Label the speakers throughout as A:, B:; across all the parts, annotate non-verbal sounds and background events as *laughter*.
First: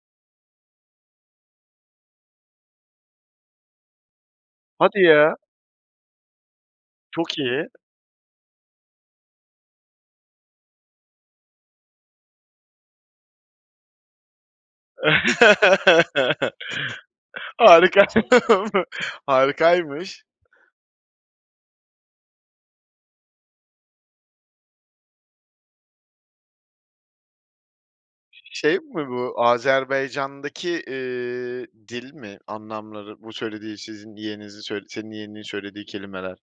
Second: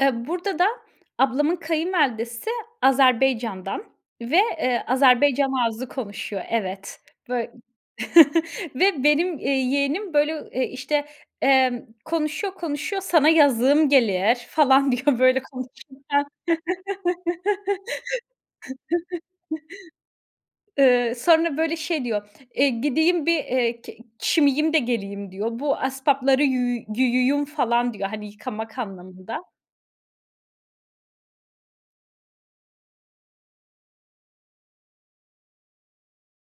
A: Eee, burada da ablamın kayınvalidesi Azerbaycan'dan ve, eee,
B: Hadi ya!
A: Azerbaycan ağzı konuşuyor. Evet.
B: Çok
A: Böy
B: iyi.
A: *chuckles* ve benim, eee, yeğenim, böyle, ııı, eee, işte, emm, konuşuyor konuşuyor: "Sana yazığım gelir." falan diyor böyle konuşurken.
B: *laughs* Harikaymı harikaymış.
A: *chuckles* Iıı, sonra, böyle, şey diyor: "Eee, gideyim bir, eee, k çimiyim de geleyim." diyor. "Bu aspapları yü güyüyum." falan diyor, hani,
B: Şey
A: yıkamak
B: mi bu?
A: anlamında.
B: Azerbaycan'daki, eee, dil mi? Anlamları bu söylediği sizin yeğeninizin söy senin yeğeninin söylediği kelimeler.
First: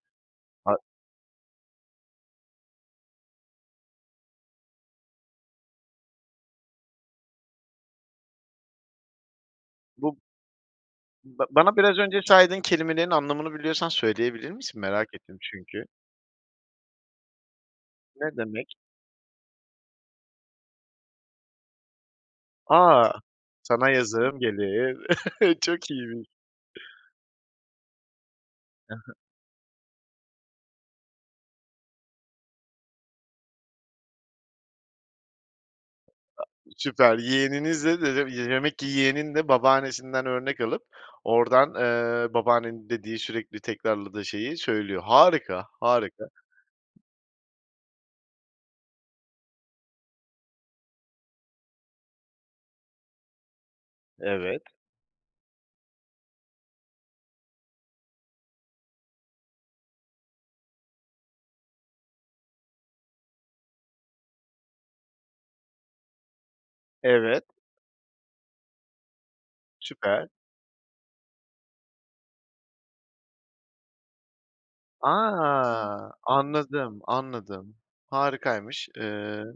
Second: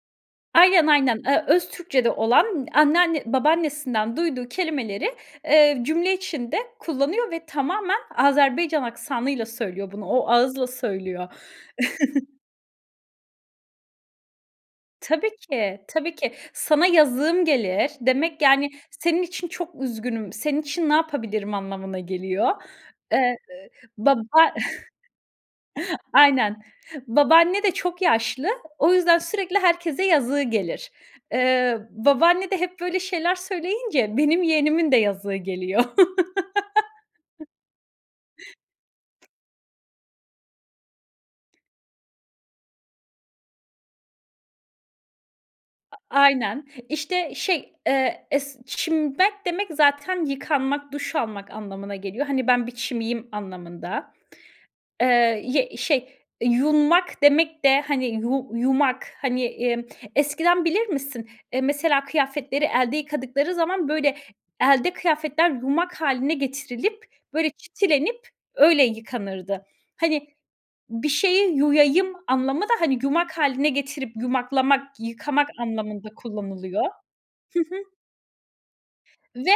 B: A
A: Aynen, aynen, ııı, öz Türkçe'de olan anneanne babaannesinden duyduğu kelimeleri, eee, cümle içinde kullanıyor ve tamamen Azerbaycan aksanıyla söylüyor bunu,
B: Bu
A: o ağızla söylüyor.
B: Ba bana biraz önce
A: *chuckles*
B: saydığın kelimelerin anlamını biliyorsan söyleyebilir misin? Merak
A: Tabii
B: ettim
A: ki,
B: çünkü.
A: tabii ki. "Sana yazığım gelir."
B: Ne
A: demek yani
B: demek?
A: senin için çok üzgünüm, senin için ne yapabilirim anlamına geliyor.
B: A!
A: Eee,
B: Sana
A: d baba
B: yazığım gelir. *chuckles* Çok
A: *chuckles*
B: iyiymiş.
A: Aynen. Babaanne de çok yaşlı. O
B: I hı.
A: yüzden sürekli herkese yazığı gelir. Eee, babaanne de hep böyle şeyler söyleyince benim yeğenimin de yazığı geliyor.
B: A süper.
A: *chuckles*
B: Yeğeninizle d d y demek ki yeğenin de babaannesinden örnek alıp oradan, eee, babaannenin dediği, sürekli tekrarladığı şeyi söylüyor. Harika!
A: A
B: Harika!
A: aynen. İşte, şey, eee, es ç çimmek demek zaten yıkanmak, duş almak anlamına geliyor. Hani, ben bir çimiyim anlamında.
B: Evet.
A: Eee, y şey, eee, yunmak demek de, hani, yu yumak hani, emm, eskiden bilir misin, eee, mesela kıyafetleri elde yıkadıkları zaman böyle elde kıyafetler yumak hâline getirilip
B: Evet
A: böyle çitilenip öyle yıkanırdı. Hani,
B: Süper.
A: bir şeyi yuyayım anlamı da, hani, yumak hâline getirip yumaklamak yıkamak anlamında
B: A!
A: kullanılıyor.
B: Anladım,
A: Hı hı.
B: anladım. Harikaymış.
A: Ve
B: Eee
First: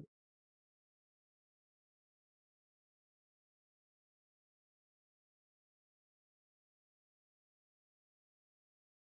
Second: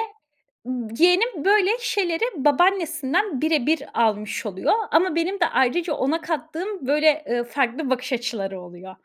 A: yeğenim böyle şeyleri babaannesinden bire bir almış oluyor ama benim de ayrıca ona kattığım böyle, eee, farklı bakış açıları oluyor.